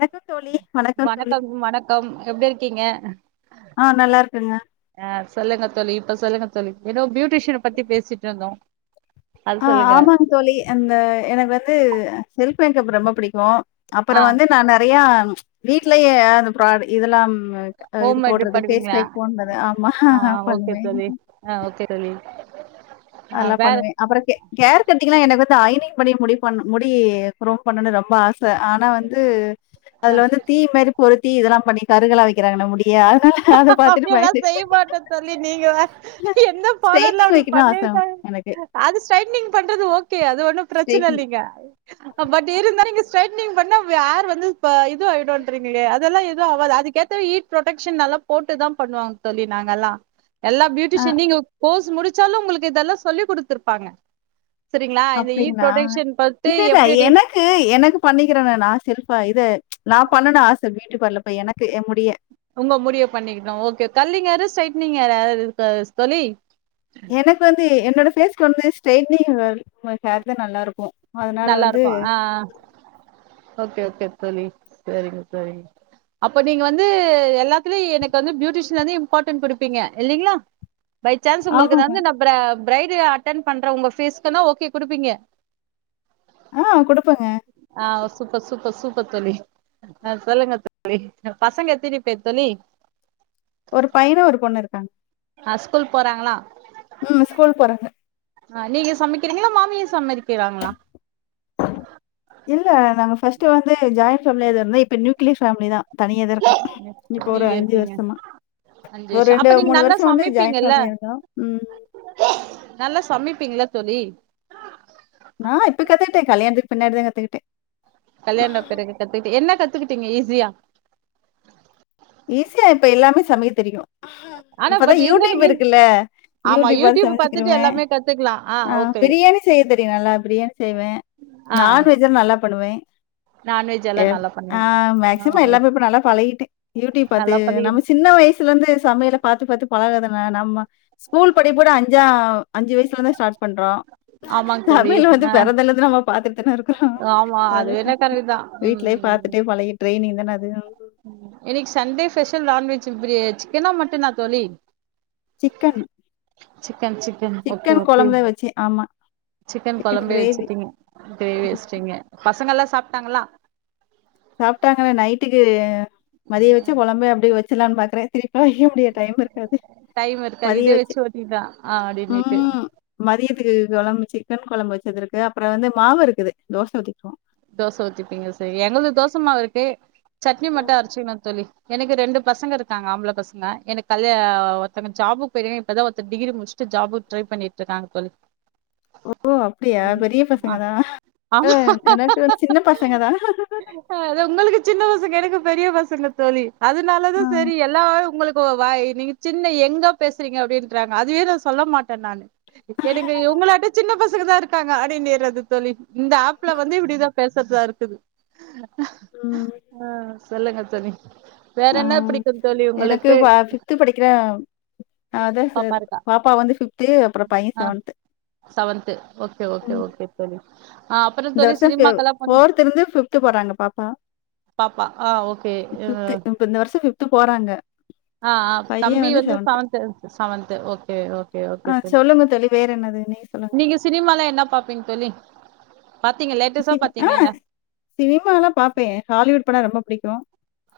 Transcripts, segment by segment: வணக்கம் தோழி தோழி. வணக்கம் வணக்கம் எப்டி இருக்கீங்க ஆ நல்லா இருக்குங்க. அஹ் சொல்லுங்க தோழி சொல்லுக தோழி ஏதோ பியூட்டிஷன் பத்தி பேசிட்டு இருந்தோம் ஆஹ் ஆமாங் தோழி அந்த எனக்கு வந்து கெல்ப் பிலைன் கப் ரொம்ப பிடிக்கும் ஆ அப்புறம் வந்து நா நெறைய வீட்லயே பிராடு இதெல்லாம் இது ஹோம்மேடு போறது பண்ணுவீங்களா பேஸ்பேக் போன்றது ஆமா ஆ ஓகே பணுவே தோழி ஆ ஓகே தோழி ஆ அதலாம் வேற பண்ணுவே அப்புற ஹேர் கட்டீங்கலா என்ன ஐயனிங் பண்ணி முடி பண்ண முடி குரோம் பண்ணனு ரொம்ப ஆசை ஆனா வந்து ஆ அதுல வந்து தீ மாரி பொருத்தி இதலா பண்ணி கருகலா வைக்கிறாங்கள முடிய அதனால அத அ பார்த்துட்டு அப்படிலா பயந்துட்டு செய்ய மாட்டேன்னு தோலி நீங்க எந்த பார்லர் ஸ்ட்ரெய்ட்டிங் அப்டி வைக்கணும்னு ஆசை பண்ணவிங் எனக்கு. அது ஸ்ரெயிடிங் பண்றது ஓகே தி அது ஒன்னு பிரச்னை ஸ்ட்ரெய்ட்டிங் இல்லீக பட் இருந்தா நீ ஸ்டேட்னிங் ட பண்ணா ஏர் வந்து இது ஆகிடின்றீங்கலே அதெல்லா எதுவு ஆவாது அதுகேத்த ஈட் ப்ரொடக்க்ஷன் நல்லா போட்டு தா பண்ணுவாங்க தோலி நாங்கலா எல்லா ஆ. பியூடிஷன் நீங்க கோஸ் முடிச்சாலு உங்களுக்கு இதலா சொல்லி் கொத்துருப்பாங்க அப்படிங்களா இல்லல்ல எப்படி எப்படி எனக்கு-எனக்கு பணிக்கிறேனே நான் செல்ப்பா இத நா பண்ணணும் ஆசை வீட்டுகுவர்ல எனக்கு என் முடிய. உங்க முடிவு பண்ணிகிடோம் ஓகே கள்ளிங் ஹேர் ஸ்ட்ரைட் நீங்க யார யாரது இருக்க தோலி எனக்கு வந்து என்னோட பேஸ்க்கு வந்து ஸ்ட்ரைடனிங் [unintelligible] நல்லா இருக்கும் நல்லா இருக்கும் ஆஹ் ஓகே ஓகே தொழி சரிங்க தொழி அப்ப நீங்க வந்து எல்லாத்துலயும் எனக்கு வந்து பியூட்டிஷன்ந்து இம்பார்ட்டன்ட் குடுப்பீங்க இல்லலைங்களா பை சான்ஸ் உங்களுக்கு ஆமாங்க. தந்து நப்புற பிரைட் அட்டன் பண்ற உங்க பிஸ்க்க ஓகே குடுப்பீங்க ஆஹ் குடுப்பங்க த்தி ஆஹ் சொல்லுங்க தி பசங்க எதினிப்போர் தொழி ஒரு பயிர ஒரு பொண்ணு இருக்காங்க ஆஹ் ஸ்கூல் போறாங்களா உம் ஸ்கூல் போறாங்க அஹ் நீங்க சமைக்கிறீங்களா மாமிய சமதிக்கிறாங்களா இல்ல நாங்கள் ஃபஸ்டு வந்து ஜாயின் ஃபேலியாக இருந்தோ இப்போ ந நியூக்ளி ஃபேமிலி தான் தனியத இருக்கான் நீ- இப்ப ஒரு நீங்க அஞ்சு இருக்கீங்க வருஷமா அஞ்சு ஒரு வருஷோ ரெண்டு அப்ப நீங்க மூணு நல்லா வருஷம் வந்து ஜாயிண்ட் சமைப்பீங்கல்ல பேமிலியா இருந்தோம் உம் சொல்லி த்துக்கிட்டே கல்யாணம் பிறகு கத்துக்கிட்டு என்ன கத்துக்கிட்டு ங்க ஈஸியா ஈஸியா இப்ப எல்லாமே சமைய தெரியும் ஆனா இப்பதான் பட் யூடிப் இருந்தாலு இருக்குல்ல ஆமா யூடிப் யூடியூப் பாத்துட்டு சமைச்சுக்குருவேன் எல்லாமே கத்துக்கலா ஆ ஆஹ் ஓகே பிரியாணி செய்ய தெரியும் நல்லா பிரியாணி செய்வேன் ஆ நான்வெஜ்ல்லாம் நல்லா பண்ணுவேன் நான்வெஜ் எல்லா நல்லா பண்ணுவீங்க ஆஹ் ஆமா மேக்சிமம் எல்லாமே இப்ப நல்லா பழகிட்டேன் யூடியூப் பாத்து நல்லா பண்ணி நம்ம சின்ன வயசுல இருந்து சமையல பாத்து பாத்து பழகாதங்க நம்ம ஸ்கூல் படிகும்போது அஞ்சா அஞ்சு வயசல தான் ஸ்டார்ட் பண்றோம் ஆமாங்க தோழி சமையல் வந்து ஆ பிறந்ததுல்ல இருந்து நம்ம பாத்துட்டு தான் இருக் கோம் ஆமா அது ஆனா வேணா கரெக்ட் தா ம் வீட்லயே பாத்துட்டே பழைய ட்ரெனிங் தானே அது உம் உம் இன்னைக்கு சண்டே ஸ்பெஷல் நான்வெஜ் சிக்கனா மட்டனா தோழி chicken chicken chicken okay okay குழம்பு வச்சேன். ஆமா. சிக்கன் குழம்பு வச்சுட்டீங்க கிரேவி ம். வச்சீட்டீங்க பசங்க எல்லாம் சாப்பிட்டாங்களா சாப்பிட்டாங்க நைட்டுக்கு மதிய வச்சு குழம்பு அப்படி வச் சலாம்னு பாக்குறேன் தே வைக்க முடியாது டைம் இருக்காது டைம் இருக்கா மதியம் இதே வச்சு ஓட்டிடலா ஆ அப்டின்னுட்டு உம் மதியத்துக்கு குழம்பு சிக்கன் குழம்பு வச்சது இருக்கு அப்புறம் வந்து மாவு இருக்குது தோசை ஊத்திக்குவோம் தோசை ஊத்திப்பீங்க சரி எங்களுக்கு தோசை மாவு இருக்கே சட்னி ம். மட்டும் அரிச்சுக்களாம் தோழி எனக்கு ரெண்டு பசங்க இருக்காங்க ஆம்பளை பசங்க எனக்கு கல்யா ஒருத்தவங்க ஜாபுக்கு போயிருக்காங்க இப்பதான் ஒருத்தன் டிகிரி முடிச்சுட்டு ஜாபு ட்ரை பண்ணிட்டு இருக்காங்க தோழி ஓ அப்படியா ம் பெரிய ஆ பசங்க தான் ஆமா என உங்களுக்கு சின்ன பசங்க எனக்கு பெரிய பசங்க தோழி அதனால ஆ. தான் சரி எல்லா உங்களுக் இப்போ வா நீங்க சின்ன யங்கா பேசுறீங்க அப்படின்றாங்க அதுவே நான் சொல்ல மாட்டேன் நானு எனக்கு இவுங்களாட்டம் சின்ன பசங்க தான் இருக்காங் அடிநேர்றது தோழி இந்த ஆப்ல வந் பேசறது தான் இருக்குது ஆ [unintelligible] சொல்லுங்க தோழி வேற என்ன ஆஹ் பிடிக்கு தோழி எனக்கு உங்களுக்கு பா பிப்து படிக்கிற அதான் பாப்பா இருக்கா பாப்பா வந்து பிப்து அப்புறம் பையன் ஆ செவன்த்து செவன்த்து உம் ஆஹ் அப்புறம் தோழி சினிமாக்கெல்லா போனி போர்த் இருந்து பிப்து போறாங்க பாப்பா பாப்பா ஆ பிப்து ஓகே இப்ப இந்த வருஷம் போறாங்க ஆஹ் தம்பி வந்து செவன்த்து செவன்து ஓகே ஆ ஓகே சொல்லுங்க தோழி வேற என்னது சொல்லுங்க. நீங்க சினிமால என்ன பாப்பீங்க சொல்லுங்க சின ஆஹ் சினிம எல்லாம் பார்ப்பேன் ஹாலிவுட் படம் ரொம்ப பிடிக்கும்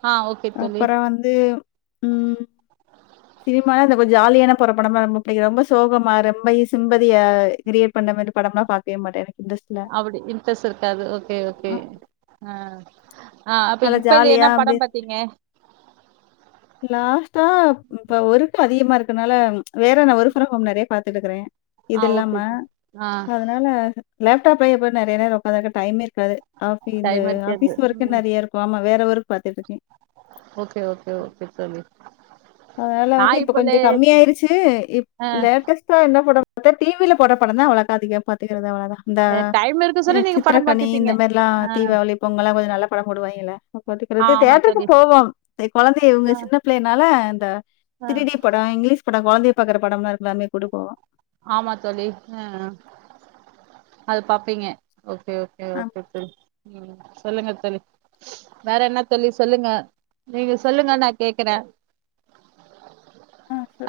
ஆ ஓகே தோழி அப்புறம் வந்து உம் சினிமாலா இந்த கொஞ்சம் ஜாலியான போற படமா ரொம்ப சோகம ரொம்ப சிம்பதியியா கிரியேட் பண்ணுற மாதிரி படம் எல்லாம் பாக்கவே மாட்டேன் இன்ட்ரெஸ்ட் இல்ல. அப்படி இன்ட்ரெஸ்ட் இருக்காது ஓகே ஓகே அ ஆஹ் ஆஹ் நல்லா இப்ப எந்த என்ன ஜாலியா அப்டியே படம் பாத்தீங்க லாஸ்ட்டா இப்ப வொர்க் அதிகமா இருக்கனால வேற நான் வொர்க் பிரம் ஒம் நிறைய பாத்துட்டு பாத்துட்டுக்கறேன் ஆ இது ஓகே இல்லாம தோழி. ஆ அதனால லேப்டாப்ல எப்படி நிறைய உக்காந்து இருக்கா டைம் இல்ல இந்த டைம் இருக்காது ஆபிஸ் ஒர்க்க ம் நிறைய இருக்கும் ஆமா வேற ஓர்க் பாத்துட்டு இருக்கேன் ஓகே ஓகே ஓகே சொல்லு அதனால வந்து இப்ப கொஞ்சம் கம்மிய ஆயிருச்சு ஆ லேட்டஸ்ட்டா என்ன படம் பத்த டிவியில போடுற படம் தான் உளா அதிகம் பாத்தீங்க அவ்ளான் டைம் இருக்கு அ சொல்லி நீங்க படம் சித்திரக்கனி இந்த பாத்துப்பீங்க மாதிரி எல்லாம் ஆ தீபாவளி பொங்கல் எல்லாம் கொஞ்சம் நல்லா படம் போடுவாங்களக்கிறது ஆமா தேட்டருக்கு தோழி போவோம் குழந்தை இவங்க ஆ சின்ன பிள்ளைனால ஆ த்ரீ டி படம் இங்கிலீஷ் [unintelligible] ஆமா தோழி ஹ் அது பாப்பீங்க ஓகே ஓகே அ ஓகே உம் சொல்லுங்க தோழி வேற என்ன சொல்லி சொல்லுங்க நீங்க சொல்லுங்க நான் கேக்குறேன் ஆஹ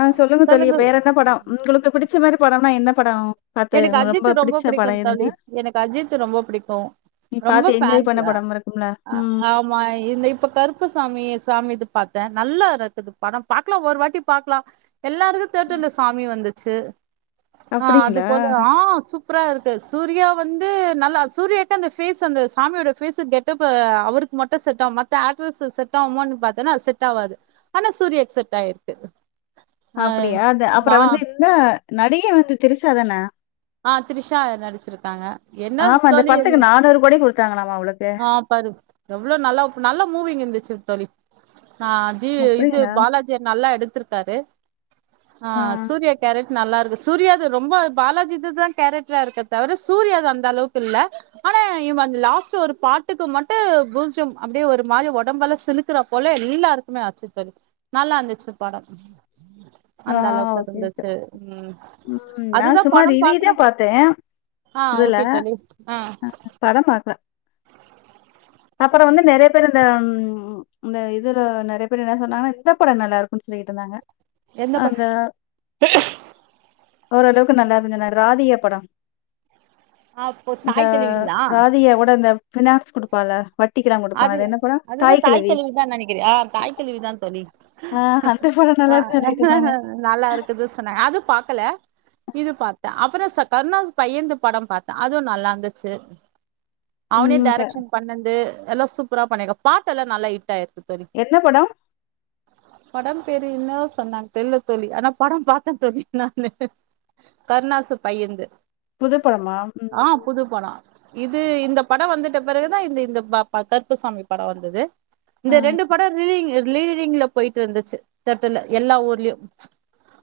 ஆஹ் சொல்லுங்க தோழி வேற என்ன படம் உங்களுக்கு பிடிச்ச மாதிரி படம் என்ன படம் பாத்து எனக்கு உங்களுக்கு அஜித் ரொம்ப பிடிச்ச பிடிக்கும் படம் எதுங்க? தழி எனக்கு அஜித் ரொம்ப பிடிக்கும் நீ ரொம்ப பாத்து என்ஜாய் பண்ண ன்ஸ் படம் இருக்கும்ல? ம். ஆமா இந்த இப்ப கருப்பசாமிய சாமி இது பார்த்தேன் நல்லா இருக்குது பணம் பாக்கலாம் ஒரு வாட்டி பாக்கலாம் எல்லாருக்கும் தேட்ட இல்ல சாமி வந்துச்சு ட்சு அப்படிங்களா போல ஆஹ் சூப்பரா இருக்கு சூர்யா வந்து நல்லா சூர்யாக்கு அந்த பேஸ் அந்த சாமியோட பேஸ கெட்ட அவருக்கு மட்டும் செட ஆகும் மத்த ஆட்ரஸ் செட் ஆகமனு பத்தேன்னா அது செட் ஆகாது ஆனா சூர்யாக்கு செட் ஆயிருக்கு ஆ அப்படியா அது வா அப்புறம் வந்து இந்த நடிகை வந்து திரிசாதானா ஆஹ் தரிஷா நடிச்சிருக்காங்க என்ன ஆமா, அந்த தோழி என்ன படத்துக்கு [unintelligible] ஆஹ் பரு எவ்வளோ நல்லா நல்ல மூவிங் இருந்துச்சு [unintelligible] ஆஹ் ஜி இது அப்படிங்களா? பாலாஜிய நல்லா எடுத்துருக்கு இருக்காரு ஆ. ஆஹ் சூரியா கேரட் நல்லா இருக்கு சூர்யாது ரொம்ப பாலாஜி தான் கேரக்டரா இருக்கே தவிர சூர்யா அந்த அளவுக்கு இல்ல ஆனா இவன் அ லாஸ்ட் ஒரு பாட்டுக்கு மட்டும் பூஜ்யம் அப்டியே ஒரு மாரி உடம்பல சிலுக்குற போல எல்லாருக்குமே ஆச்சு பரி நல்லா இருந்துச்சு பாடம் ஆ அந்த அளவுக்கு ஓகே, ஓகே. இருந்துச்சு உம் ம். நான் அதுதான் சும்மா படம் ரிவ்யூ பாக்கணும் தான் பார்த்தேன், ஆஹ் இதுல. ஓகே தோழி ஆஹ் படம் பார்க்கல. அப்புறம் வந்து நெறைய பேரு இந்த உ இந்த இதுல நெறைய பேர் என்ன சொன்னாங்கன்னா இந்த படம் நல்லா இருக்குன்னு சொல்லிட்டு இருந்தாங்க எந்த ப அந்த ஓரளவுக்கு நல்லா இருஞ்சனா ராதியா படம் ஆ இப்போ இந்த தாய் கெழவிங்களா ராதிகா கூட இந்த ஃபினான்ஸ் குடுப்பால அது அதுதான் தாய் கெழவிதான் நெனைக்கிறேன் ஆஹ் தாய் கெழவிதான் தோழி ஆ அந்த படம் நல்லாருக்குன்னு சொல்லிட்டு இருந்தாங்க. ஆஹ் நல்லா இருக்குது சொன்னாங்க அது பாக்கல இது பாத்தேன் அப்புறம் கருணாஸ் பையன்து படம் பாத்தேன் அது நல்லா இருந்துச்சு அவனே ம். க டைேரக்ஷன் பண்ணது எல்லாம் சூப்பரா பண்ணிருக்க பாட்டல்லாம் நல்லாஹிட் ஆயிரு என்ன படம் படம் பேரு என்னவோ சொன்னாங்க தெரிலத்தோழி ஆனா படம் பாத்தன் தோழினான் கருணாசு பையன்து புதுப்படமா உம் ஆ புது படோ இது இந்த படம் வந்துட்ட பிறகுதான் இந்த இந்த பா ப கருப்பு சாமி படம் வந்தது ஆ இந்த ரெண்டு படம் ரீதிங் லீடிங்ல போயிட்டு இருந்துச்சு தட்டுல எல்லா ஊர்லயும்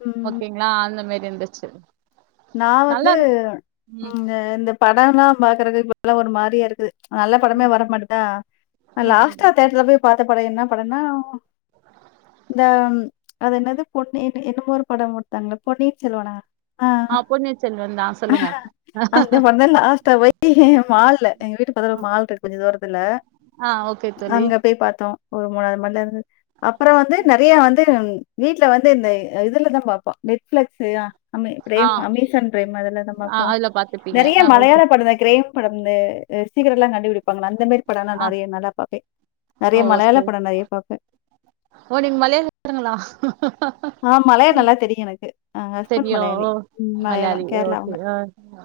ம். ஓகேங்களா அந்த மாி எந்துச்சு நான் வந்து உ ம் இந்த படம்ல்லாம் பாக்குற இப்ப எல்லாம் ஒரு மாரியா இருக்கு நல்ல படமே ம் வர மாட்டுதா ம் ம் லாஸ்டா தேட்டர்ல போய் பாத்த படம் என்னா படனா இந்த அது என்னது பொன்னி என்னமோரு படம் கொடுத்தாங்களே பொன்னீயின் செல்வனா ஆ ஆஹ் பொன்னியின் செல்வன் சொல்லுங்க அந்த படம் தான் லாஸ்ட்டா போய் மால்ல எங்க வீட்டு பக்கத்துல மால் கொஞ்ச தூரம் அதுல ஆ ஓகே தோழி அங்க போய் பார்த்தோம் ஒரு மூணாவது மாடிலே இருந்து அப்புறம் வந்து நிறைய வந்து வீட்ல வந்து இந்த இதுலதான் பார்ப்போம் நெட்பிளக்ஸயா நம்பே ஆ பிரேம் அமேசான் பிரைம் அதுலதான் ஆ பார்ப்போம் அதுல பாத்துப்பீங்க நிறைய ஆ ஓகே மலையாள படம்தா கிரேம் படம்இந்து சீக்கிரேட் எல்லாம் கண்டுபிடிப்பாங்க அந்த இந்த மாரி படம்ல்லாம் ஆ நிறைய நல்லா பார்ப்பேன் ஓ நிறைய மலையாள சரி படம் நிறைய பார்ப்பேன் ஓ நீங்க மலையங்களா ஆஹ் மலையம் நல்லா தெரியும் எனக்கு அ ஹஸ்பண்ட் தெரியு ஓ மலையாளி உம் மலையாளி மலையாளம் ஓகே கேரளாஅவுங்க ஆ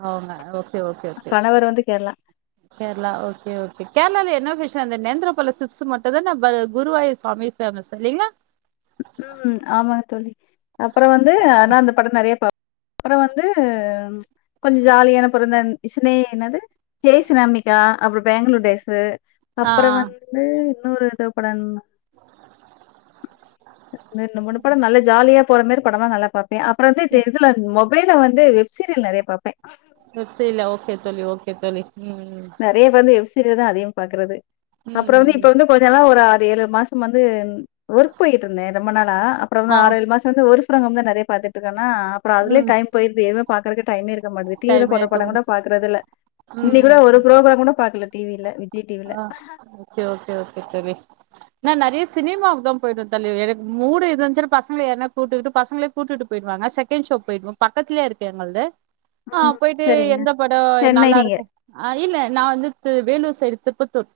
அவங்க ஓகே ஓகே ஓகே கணவர் வந்து கேரளா கேரளா ஓகே ஓகே கேரளால என்ன விஷம் அ நேந்திரப்பல சிப்ஸ் மட்டும்தான் குருவாயுர் சுவாமி ஃபேமஸ் இல்லலைங்களா உம் ஆமா தோழி அப்புறம் வந்து ஆனா அந்த படம் நிறைய பார்பே அப்புறம் வந்து கொஞ்சம் ஜாலியான பேறுந்தன் சீணேஎனது ஜெயசு நம்பிகா அப்புறம் பெங்களூர் டேஸ் ஆ அப்புறம் வந்து இன்னூறு எதே படன் ரெண்டு முன்னு படம் நல்ல ஜாலியா போறமாரி படமா நல்ல பார்ப் அப்புறம் வந்து இதுல மொ வேறவந்து வெப்சீரியல் நிறைய பார்பேன் வெப்சீலயா ஓகே தோழி ஓகே தோழி உம்உம் இதுல தான் அதையும் பாக்குறது அப்புறம் வந்து ம் இப்ப வந்து கொஞ்சம் நல்லா ஒரு ஏழு மாசம் வந்து ஒர்க் போயிட்டு இருந்தேன் ரொம்ப நாளா அப்புறம் வந்து ஆ ஆறு ஏழு மாசம் வந்து ஒர்க் அப்புறம் தான் நிறைய பாத்துட்டுக்கான அப்புறம் அதுலே ம் டைம் போயிருது [unintelligible] டைம் இருக்க மாட்டது டிவில டைம் போடுற படம் ஆயிருக்கும் கூட பாக்குறது இல்ல ம் இன்னைக்கு கூட ஒரு கூட பாக்கல டிவில விஜய் டிவில ஆஹ ஓகே ஓகே தோழி நான் நெறைய சினிமாவுக்கு தான் போயிடுவேன் தோழி எனக்கு மூடு இருந்துச்சுன்னா பசங்க யாரன கூட்டுட்டு பசங்களே கூட்டுட்டு போயிடுவாங்க செகண்ட் ஷோ போயிடுவன் பக்கத்துலேய இருக்கு எங்களது ஆஹ் ம். போயிட்டு சரிங்க. எந்த படம் சென்னை நல்லா நீங்க. இருக்கும் ஆஹ் இல்ல நான் வந்து வேலூர் தெப்பத்ததூர்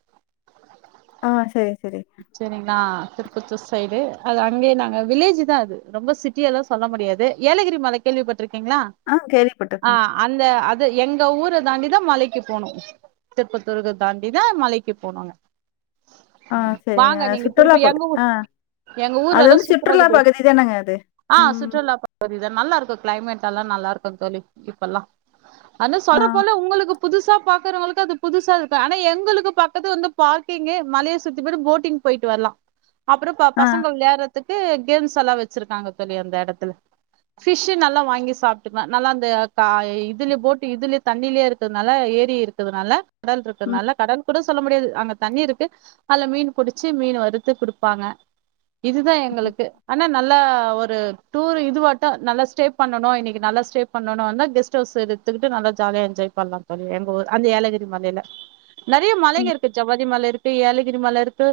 ஆஹ் சரி சரி செரிங்களா திருப்பத்தூர் சைடு அது அங்கே நாங்க வில்லேஜ் தான் அது ரொம்ப சிட்டி எல்லா சொல்ல முடியாது ஏலகிரி மலை கேள்விப்பட் இருக்கிங்களா ஆ கேள்விப்பட்டுருக்கேன். ஆஹ அந்த அது எங்க ஊரை தாண்டி தான் மலைக்கு போனும் திருப்பத்தூர் தாண்டி இதான் மலைக்கு போனாங்க ஆ சரிங்க. வாங்க நீங்க சுற்றுலா திருப்பி பகு எங்க ஊர் ஆ எங்க ஊர்ல அது எல்லா வந்து சூப்பர சுற்றுலா இருக்குது பகுதி தானங்க அது? ஆஹ் ம். சுற்றுலா பகுதி தான் நல்லா இருக்கும் கிளைமேட் எல்லா நல்லா இருக்கு தோழி இப்பல்லாம் ஆனா ஆ, சொன்ன போல உங்களுக்கு புதுசா பா இருக்கவங்களுக்கு அது புதுசா இருக்கு அக் எங்களுக்கு பக்கத்து வந்து பார்க்கிங்கு மலையை சுத்தி போட்டு போட்டிங் போயிட்டு வரலாம் அப்புறம் ப ஆ. பசங்க விளையாடுறதுக்கு கேம்ஸ் எல்லா வச்சிருக்காங்க தோழி அந்த இடத்துல ஃபிஷ் நல்லா வாங்கி சாப்டுக்கலாம் நல்லா இந்த இதுல போட்டு இதுல தண்ணிலே இருக்கனால ஏரி இருக்கிறதுனால இது ம், நல்ல கடன் கூட சொல்ல முடியாது அங்க தண்ணி இருக்கு அது மீன் புடிச்சு மீன் வறுத்து குடுப்பாங்க இதுதான் ம், எங்களுக்கு ஆனா நல்லா ஒரு டூர் இதுவட்டும் நல்லா ஸ்டே பண்ணனும் இன்னைக்கு நல்லா ஸ்டே பண்ணனும் வந்தா கெஸ்ட் ஹவுஸ் எடுத்துக்கிட்டு நல்லா ஜாலியா என்ஜாய் பண்ணலாம்னு சொல்லி எங்க ஊர் அந்த ஏலகிரி மலையில நெறைய மலைங்க ம், இருக்கு ஜவாரி மலை இருக் ட்டு ஏலகிரி மலை இருக்கு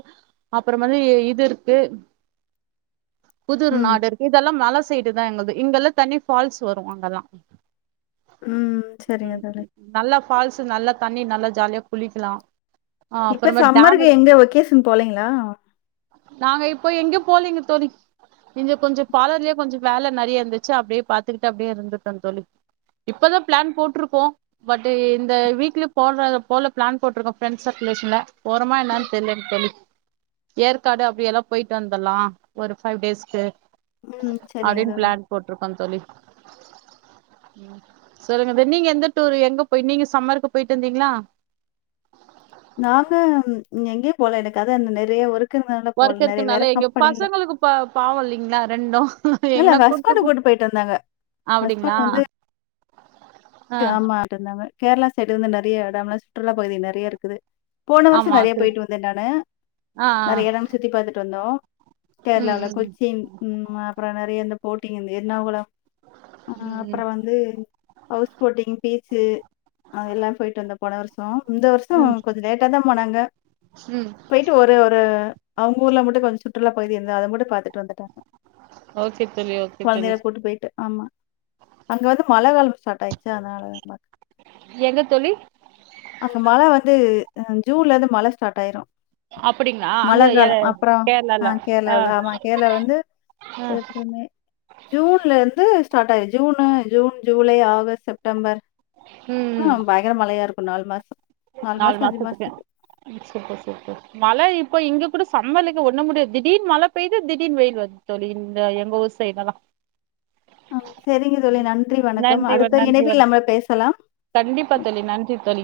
அப்புறம் வந்து இது இருக்கு புதுர் ம், நாடு இருக்கு இதெல்லாம் மலை சைடு இதன் எங்களது இங்கெல்லாம் தண்ணி ஃபால்ஸ் வரும் அங்கெல்லாம் ம். சரிங்க உம் தோழி. நல்லா ஃபால்ஸ் நல்லா தண்ணி நல்ல ஜாலியாக் குளிக்கலாம் இப்ப சம்மருக்கு எங்க வெக்கேஷன் போலங்களா நாங்க இப்போ எங்கயு போலீங்க தோழி இங்க கொஞ்சம் பாலர்லே கொஞ்சம் வேலை நிறைய இருந்துச்சு அப்டியே பாத்துக்கட்டு அப்டியே இருந்து தோழி இப்பதான் பிளான் போட்டிருக்கோம் பட் இந்த வீக்ல போ போல பிளான் போட்டிருக்கோம் ஃப்ரெண்ட் சர்க்குலேஷன்ல போறம்மா என்னன்னு ம், தெரியல தோழி ஏற்காடு அப்டியெல்லாம் போயிட்டு வந்துடலாம் ஒரு ஃபைவ் டேஸ்க்கு ம். சரிங்க அப்டின்னு தோழி. பிளான் போட்டிருக்கோம் தோழி சொல்லுங்க நீங்க எந்த டூரு எங்க போயி நீங்க சம்மருக்கு போயிட்டு வந்தீங்களா நாங்க எங்கயும் போல எனக்க அத இந்த நெறைய ஒர் ஒர்க் இருக்குனால எங்க பசங்களுக்கு பா பாவம் இல்லைங்களா ரெண்டும் இல்ல அங்க ஹஸ்பண்ட் கூட்டிட்டு போய்டிட்டு வந்தாங்க அப்டிங்களா ஹஸ்பண்ட் வந்து ஆ ஆமா ஆடாதாங்க கேரளா செட் வந்து நிறைய இடம்ல சுற்றுலா பகுதில நிறைய இருக்குது போன வருஷம் ஆமா நிறைய சரி போயிட்டு வந்தேன் நானு ஆ நிறைய ஆ இடம் சுத்தி பார்த்துட்டு வந்தோம் கேரளாவல ம் கொச்சி உம் ஆப் அப்புறம் நிறைய இந்த போட்டிங்கந்து எர்ணாகுளம் அஹ் ம் ம் அப்புறம் வந்து போட்டீங்க போச்சு அது எல்லாம் போயிட்டு வந்த போன வருஷம் இந்த வருஷம் ம் கொஞ்சம் லேட்டா தான் போனாங்க ம் போயிட்டு ஒரு ஒரு அவங்க ஊர்ல மட்டும் கொஞ்சம் சு சுற்றுலா பகுதி இருந்த அதும் கூட பார்த்துட்டு வந்துட்டாங்க ஓகே தோழி ஓகே தோழி குழந்தைல கூட்டு போயிட்டு ஆமாம் அங்க வந்து மழை காலம் கட்டாயச்சு அதனால தம்ப எங்க தோழி அந்த மழை வந்து ஜுன்ல இருந்து மழைசட்டாயிரும் அப்டிங்களா அங்க எத மலக்காலம் அப்புற கேரளால ஆஹ ஆ கேரளாவல ஆமா கேரளா வந்து ஆ ஏப்ர மே ஜூன்ல இருந்து ஸ்டாடயிச்சு June June July August August September ம் ம் ஹம் பயங்கர மலையா இருக்கு நாள் மாசு நாலு மாசத்துர்க சூப்பர் சூப்பர் மழை இப் இப்ப இங்க கூட சம்மலிங்க ஒண்ண முடியாது திடீனு மழை பெய்து திடீனு வெயில் வந்து தோழி இந்த எங்க ஊசைல்லாம் ஆ சரிங்க தோழி நன்றி வணக்கம் நன்றி வண் அடுத்த நன்றி இணைவில் வண். நம்ம பேசலாம் கண்டிப்பா தோழி நன்றி தோழி